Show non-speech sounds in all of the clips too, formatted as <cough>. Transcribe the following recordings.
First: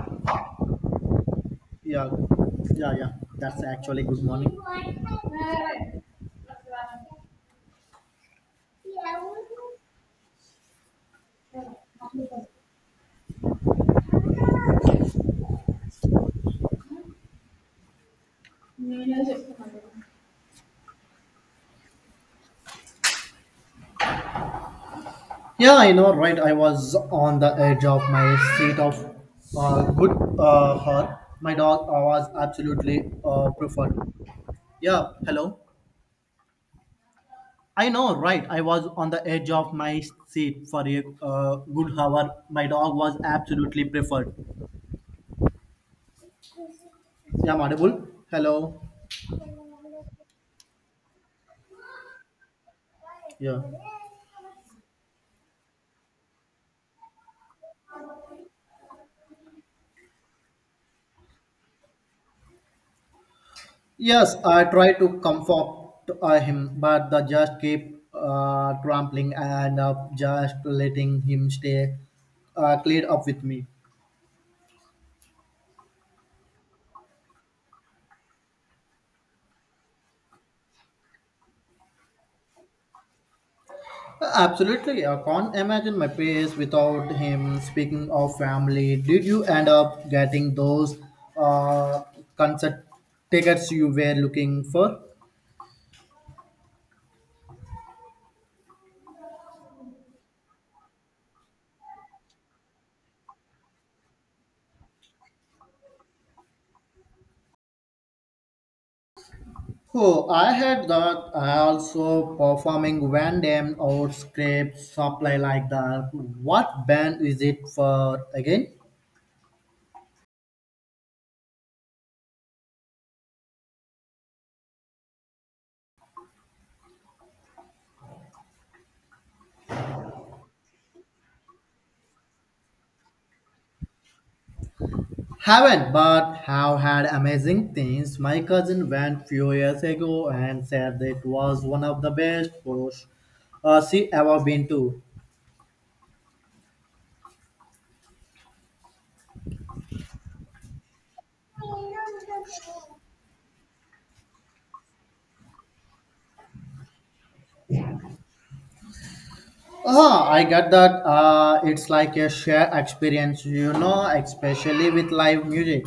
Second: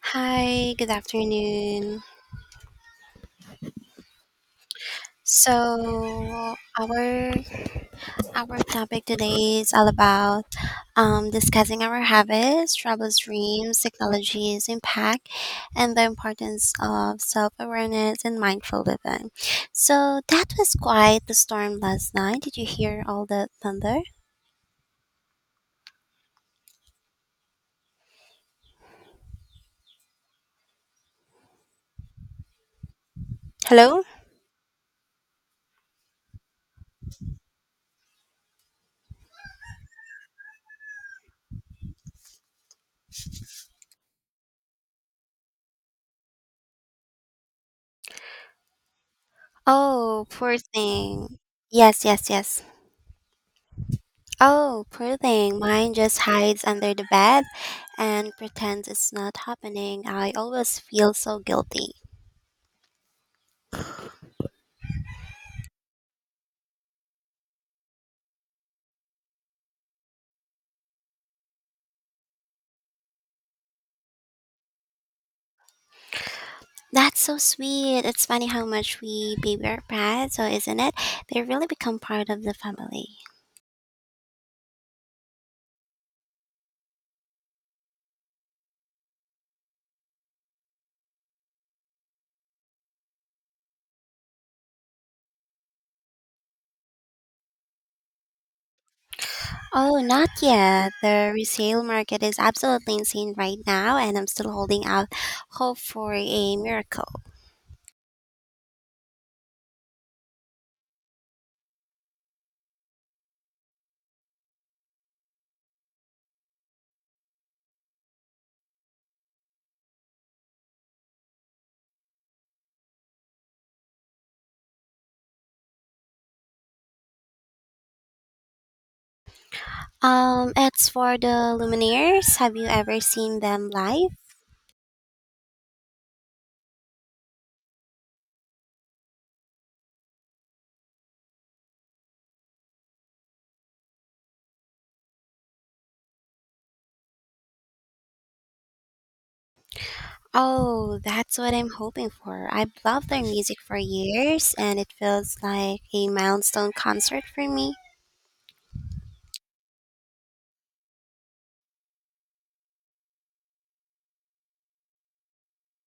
Hi, good afternoon. Yeah, yeah, yeah. That's actually good morning. So our topic today is all about discussing our habits, troubles, dreams, technology's impact, and the importance of self awareness and mindful living. So that was quite the storm last night. Did you hear all the thunder? Yeah, I know, right. I was on the edge of my seat of good her. My dog was absolutely preferred. Hello. Yeah, hello. I know, right. I was on the edge of my seat for a good hour. My dog was absolutely preferred. Yeah, I'm audible. Hello. Oh, poor thing. Yes, yes, yes. Yeah. Oh, poor thing. Mine just hides under the bed and pretends it's not happening. I always feel so guilty. Yes, I tried to comfort him, but the judge kept trampling and just letting him stay cleared up with me. That's so sweet. It's funny how much we baby our pets, so isn't it? They really become part of the family. Absolutely, I can't imagine my place without him. Speaking of family, did you end up getting those uh, concert tickets you were looking for? Oh, not yet. The resale market is absolutely insane right now, and I'm still holding out hope for a miracle. Oh, I had that. I also performing Van Damme or scrape supply like that. What band is it for again? It's for the Lumineers. Have you ever seen them live? Haven't, but have had amazing things. My cousin went few years ago and said that it was one of the best shows she ever been to. Oh, that's what I'm hoping for. I've loved their music for years, and it feels like a milestone concert for me. Ah, I get that. It's like a shared experience, you know, especially with live music.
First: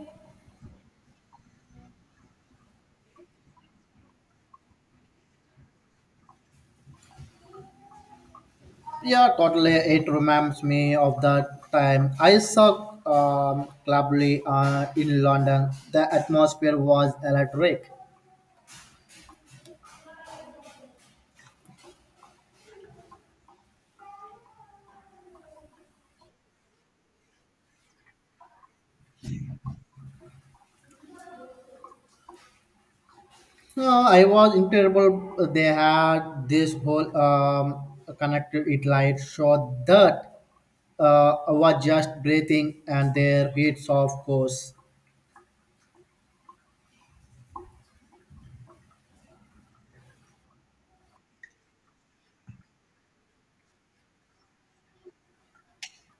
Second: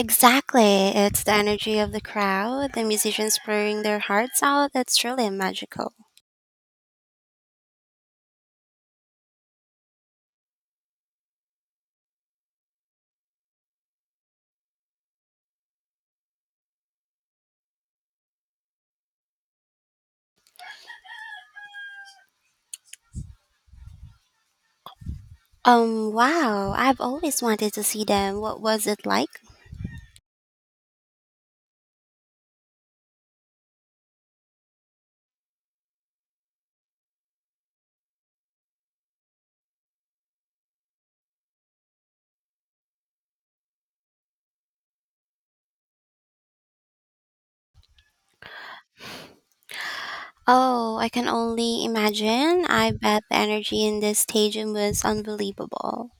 Exactly. It's the energy of the crowd, the musicians pouring their hearts out. It's truly magical. Yeah, totally. It reminds me of the time I saw Clubly in London. The atmosphere was electric. Wow. I've always wanted to see them. What was it like? I was incredible. They had this whole connected it light show that was just breathing and their hits, of course. Oh, I can only imagine. I bet the energy in this stadium was unbelievable.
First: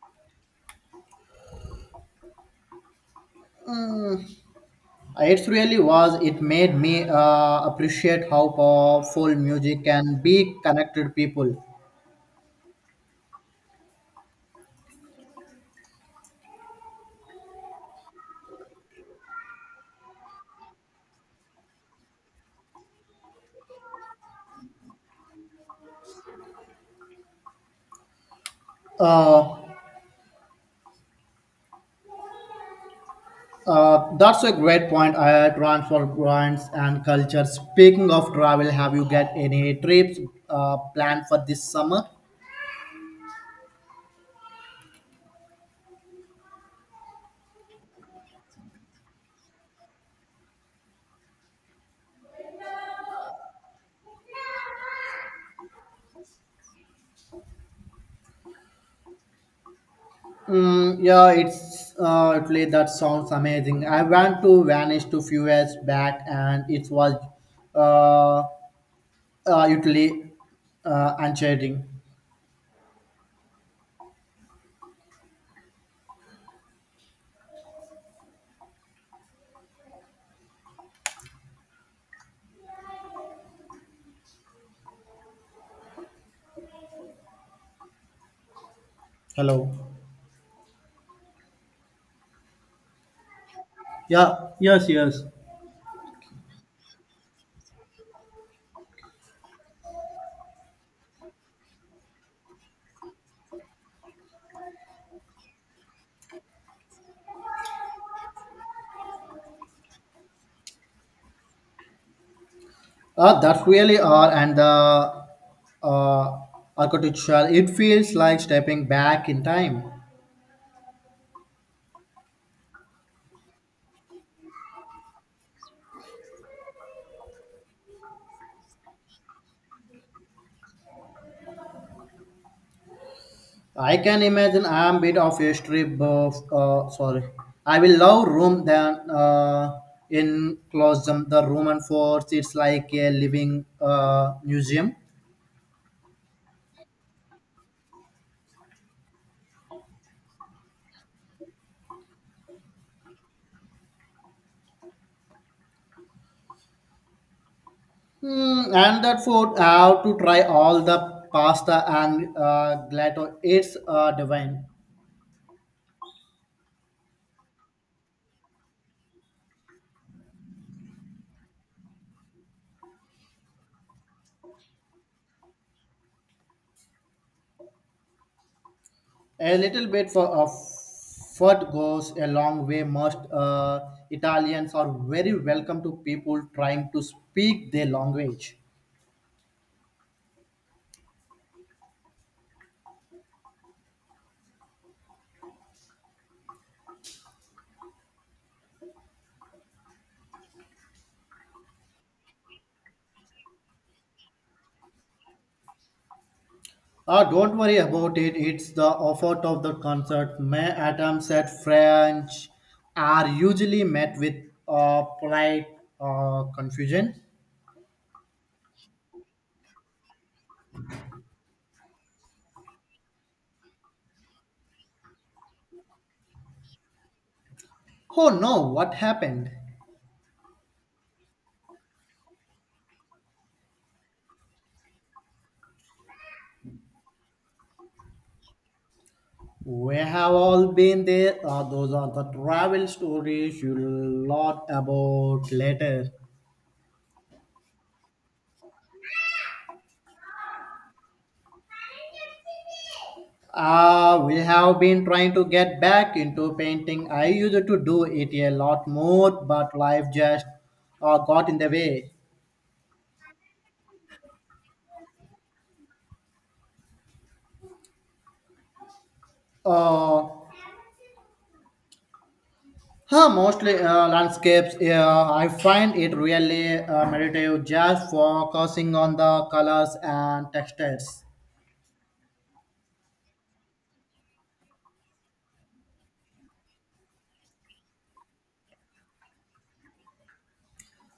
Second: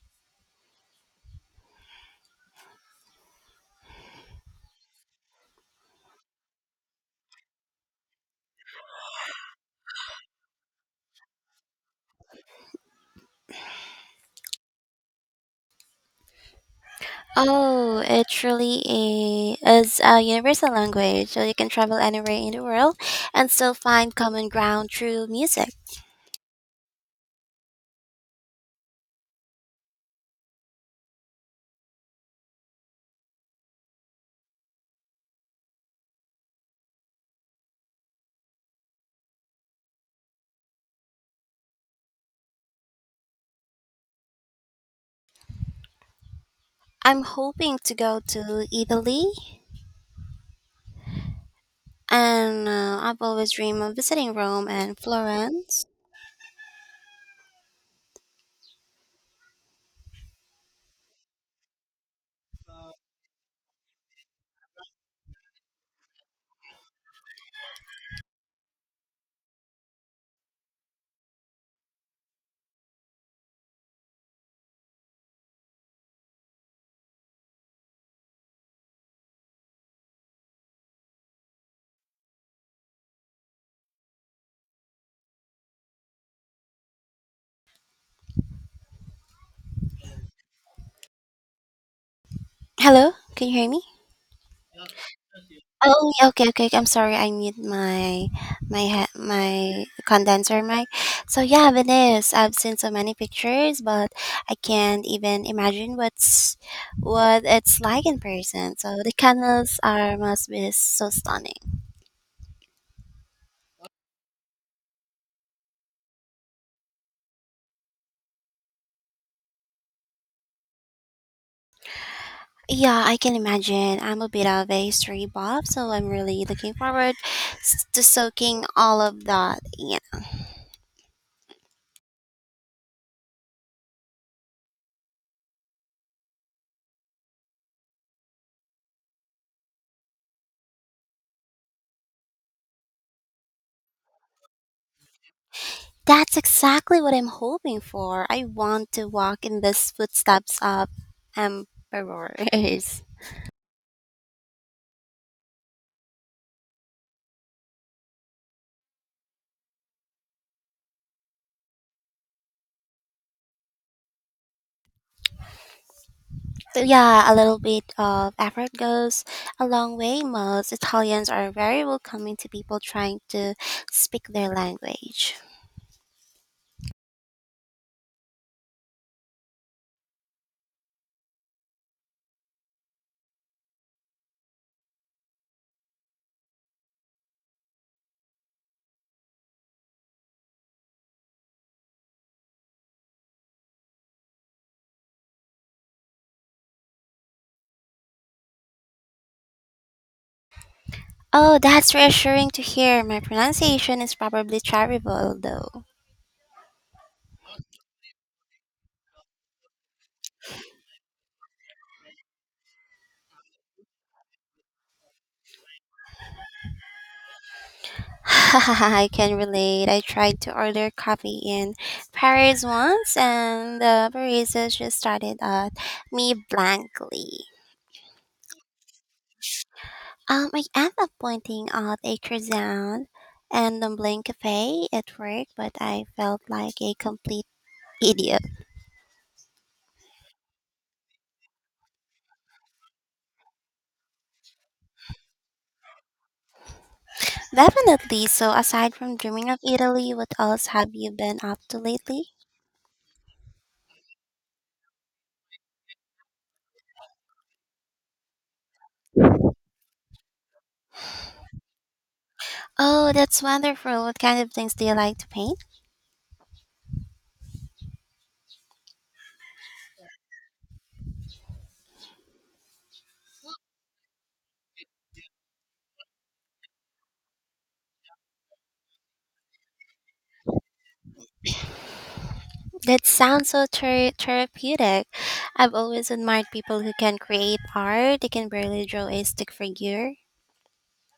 It really was. It made me appreciate how powerful music can be connected people. Oh, it really is a universal language, so you can travel anywhere in the world and still find common ground through music. Uh, that's a great point. I transfer brands and culture. Speaking of travel, have you got any trips planned for this summer? I'm hoping to go to Italy, and I've always dreamed of visiting Rome and Florence. Mm, yeah, it's Italy. That sounds amazing. I went to Venice to few years back, and it was uh, Italy enchanting. Hello. Hello, can you hear me? Yeah, yes, yes. Oh, yeah, okay, okay. I'm sorry. I mute my condenser mic. So yeah, it is. I've seen so many pictures, but I can't even imagine what it's like in person. So the candles are must be so stunning. That really are and the uh, architecture. It feels like stepping back in time. Yeah, I can imagine. I'm a bit of a history buff, so I'm really looking forward to soaking all of that. I can imagine I am bit of a strip buff. Sorry, I will love Rome than in Colosseum. The Roman fort it's like a living museum. That's exactly what I'm hoping for. I want to walk in the footsteps of emperors. Hmm, and that food, I have to try all the pasta and gelato. It's divine. So yeah, a little bit of effort goes a long way. Most Italians are very welcoming to people trying to speak their language. A little bit for of food goes a long way. Most Italians are very welcome to people trying to speak their language. Oh, that's reassuring to hear. My pronunciation is probably terrible, though. Ah, don't worry about it. It's the offer of the concert. My attempts at French are usually met with polite confusion. <laughs> I can relate. I tried to order coffee in Paris once, and the barista just started at me blankly. Oh no, what happened? I ended up pointing out a croissant and Dumpling Cafe at work, but I felt like a complete idiot. We have all been there. Those are the travel stories you'll lot about later. Definitely. So, aside from dreaming of Italy, what else have you been up to lately? We have been trying to get back into painting. I used to do it a lot more, but life just got in the way. Oh, that's wonderful. What kind of things do you like to paint? Uh, Mostly landscapes. Yeah, I find it really meditative, just focusing on the colors and textures. That sounds so therapeutic. I've always admired people who can create art. They can barely draw a stick figure.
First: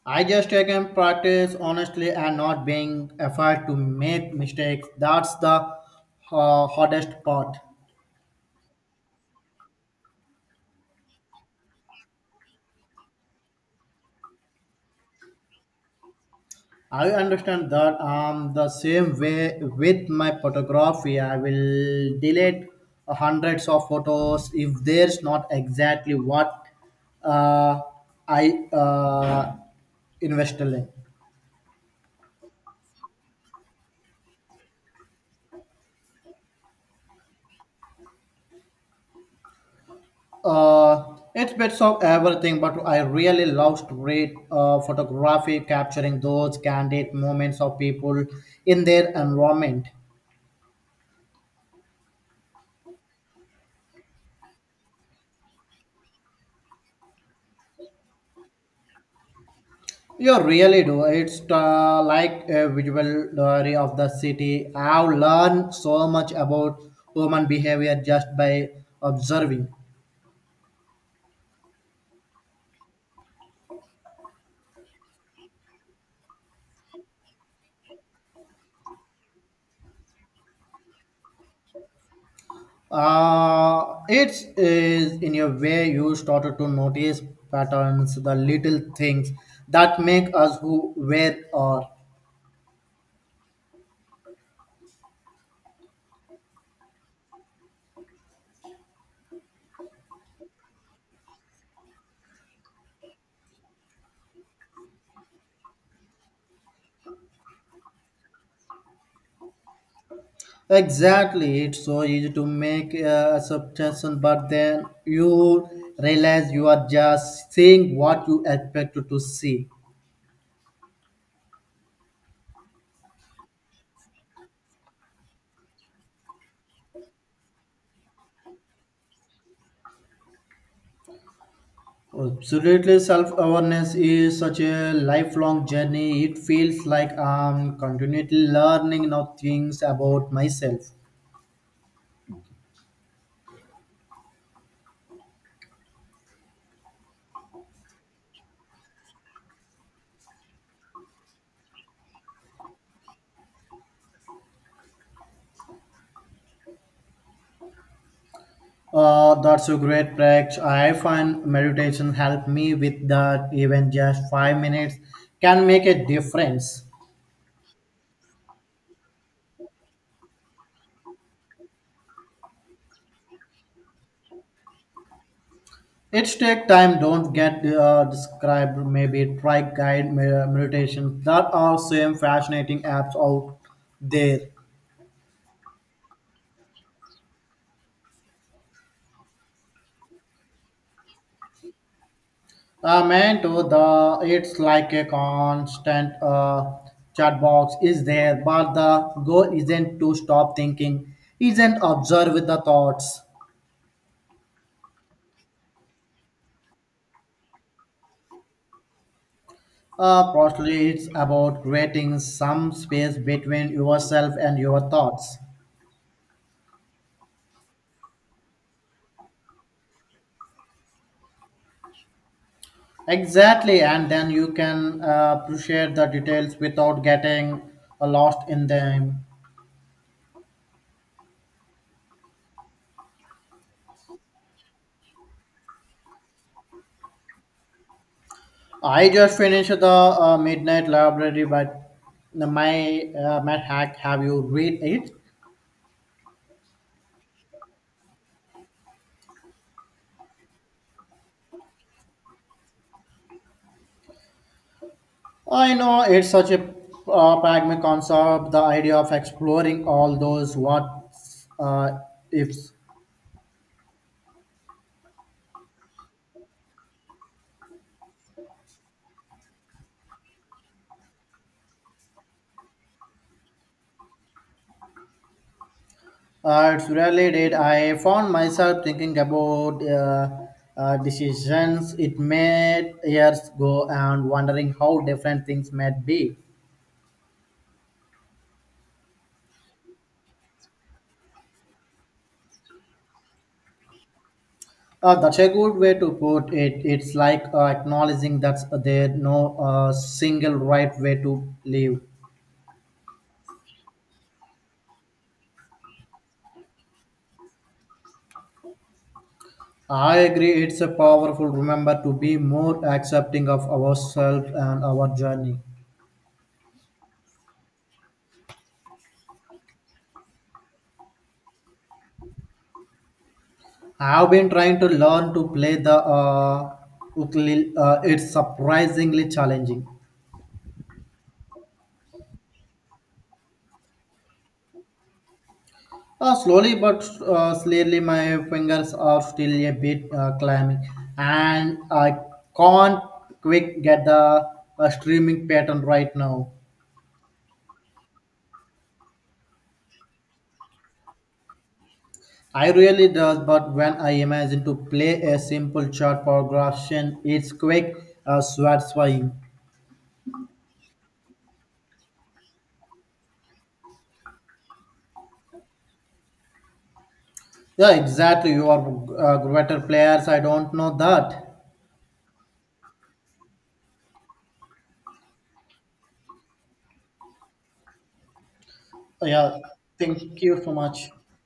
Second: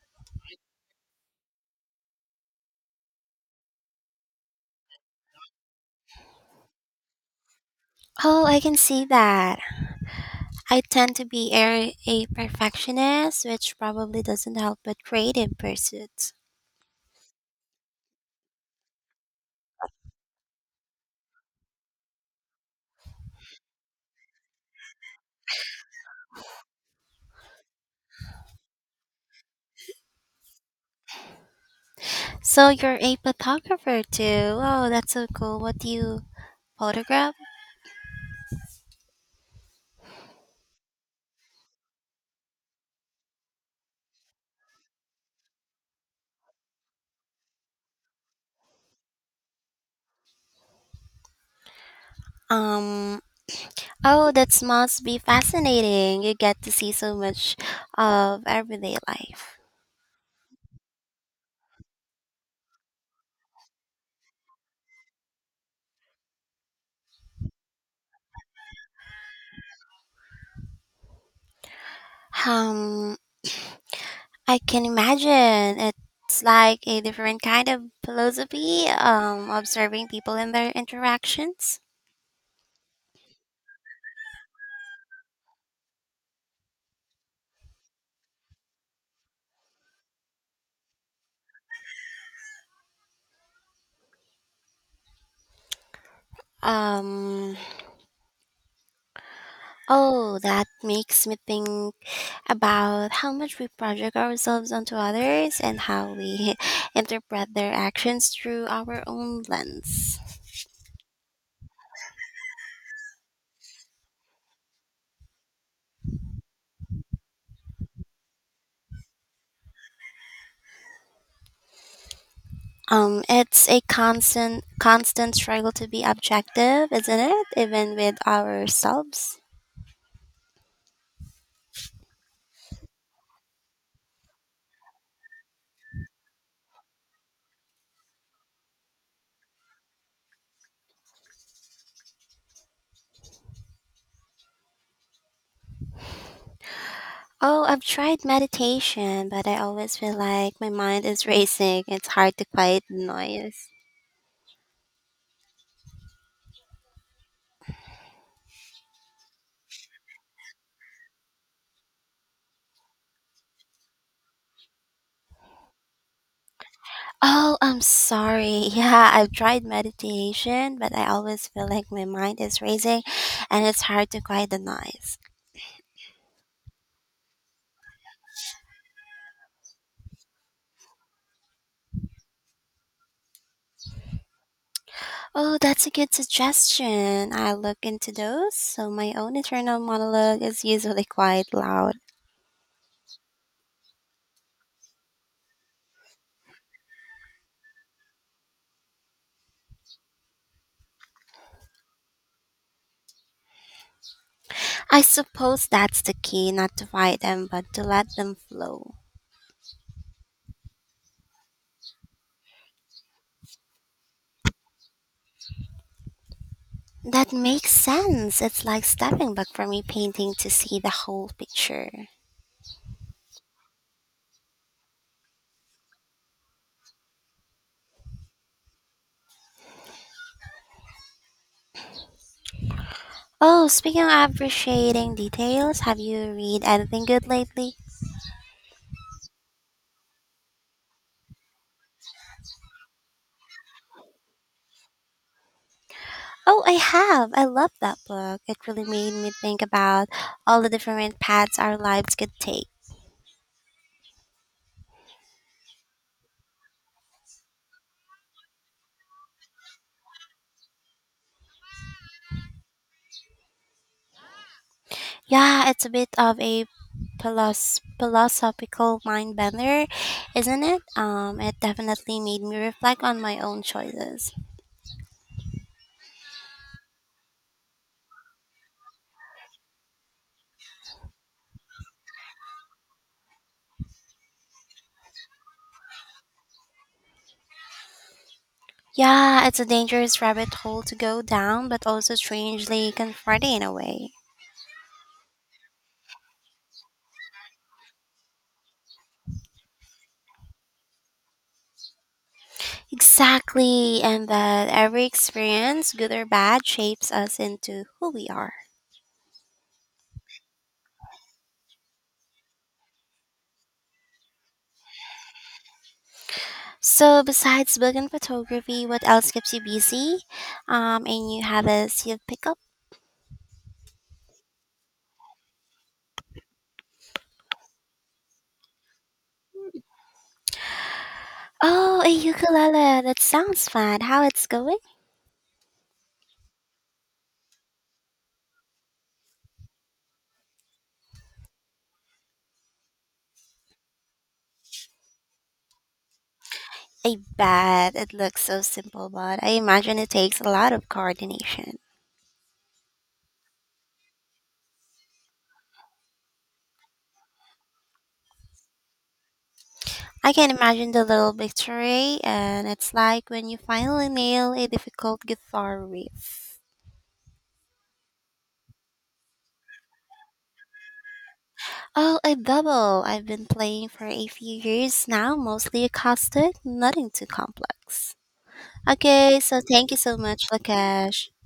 I just take and practice honestly and not being afraid to make mistakes. That's the hardest part. Oh, I can see that. I tend to be a perfectionist, which probably doesn't help with creative pursuits. I understand that the same way with my photography. I will delete hundreds of photos if there's not exactly what uh, I invested in. So you're a photographer too. Oh, that's so cool. What do you photograph? Uh, it's bits of everything, but I really love to read photography, capturing those candid moments of people in their environment. Um. Oh, that must be fascinating. You get to see so much of everyday life. You really do. It's like a visual diary of the city. I've learned so much about human behavior just by observing. Um. I can imagine. It's like a different kind of philosophy, observing people and their interactions. It is in a way you started to notice patterns, the little things that make us who we are. Um, oh, that makes me think about how much we project ourselves onto others and how we <laughs> interpret their actions through our own lens. Exactly, it's so easy to make a subtraction, but then you realize you are just seeing what you expected to see. It's a constant struggle to be objective, isn't it? Even with ourselves. Absolutely, self awareness is such a lifelong journey. It feels like I'm continually learning new things about myself. Oh, I've tried meditation, but I always feel like my mind is racing. It's hard to quiet the noise. That's a great practice. I find meditation help me with that. Even just 5 minutes can make a difference. Oh, I'm sorry. <laughs> Yeah, I've tried meditation, but I always feel like my mind is racing and it's hard to quiet the noise. It's take time. Don't get described. Maybe try meditation. That are same fascinating apps out there. Oh, that's a good suggestion. I will look into those, so my own internal monologue is usually quite loud. Man, to the it's like a constant chat box is there, but the goal isn't to stop thinking, isn't observe with the thoughts. I suppose that's the key, not to fight them, but to let them flow. Partially, it's about creating some space between yourself and your thoughts. That makes sense. It's like stepping back from a painting to see the whole picture. Exactly, and then you can appreciate the details without getting lost in them. Oh, speaking of appreciating details, have you read anything good lately? I just finished the Midnight Library, but my Matt Hack, have you read it? Oh, I have. I love that book. It really made me think about all the different paths our lives could take. I know it's such a pragmatic concept, the idea of exploring all those what uh, ifs. Yeah, it's a bit of a philosophical mind bender, isn't it? It definitely made me reflect on my own choices. It's really did. I found myself thinking about decisions it made years ago and wondering how different things might be. Yeah, it's a dangerous rabbit hole to go down, but also strangely comforting in a way. That's a good way to put it. It's like acknowledging that there's no single right way to live. Exactly, and that every experience, good or bad, shapes us into who we are. I agree, it's a powerful remember to be more accepting of ourselves and our journey. So, besides book and photography, what else keeps you busy? And you have a seal pickup? I've been trying to learn to play the ukulele. It's surprisingly challenging. Oh, a ukulele. That sounds fun. How it's going? Slowly but slowly, my fingers are still a bit clammy, and I can't quick get the streaming pattern right now. I bet it looks so simple, but I imagine it takes a lot of coordination. I really does, but when I imagine to play a simple chart progression, it's quick, satisfying. I can imagine the little victory, and it's like when you finally nail a difficult guitar riff. Yeah, exactly. You are greater players. I don't know that. Oh, a double! I've been playing for a few years now, mostly acoustic, nothing too complex. Okay, Yeah, so thank you so thank much, you so much. Lakesh. Thank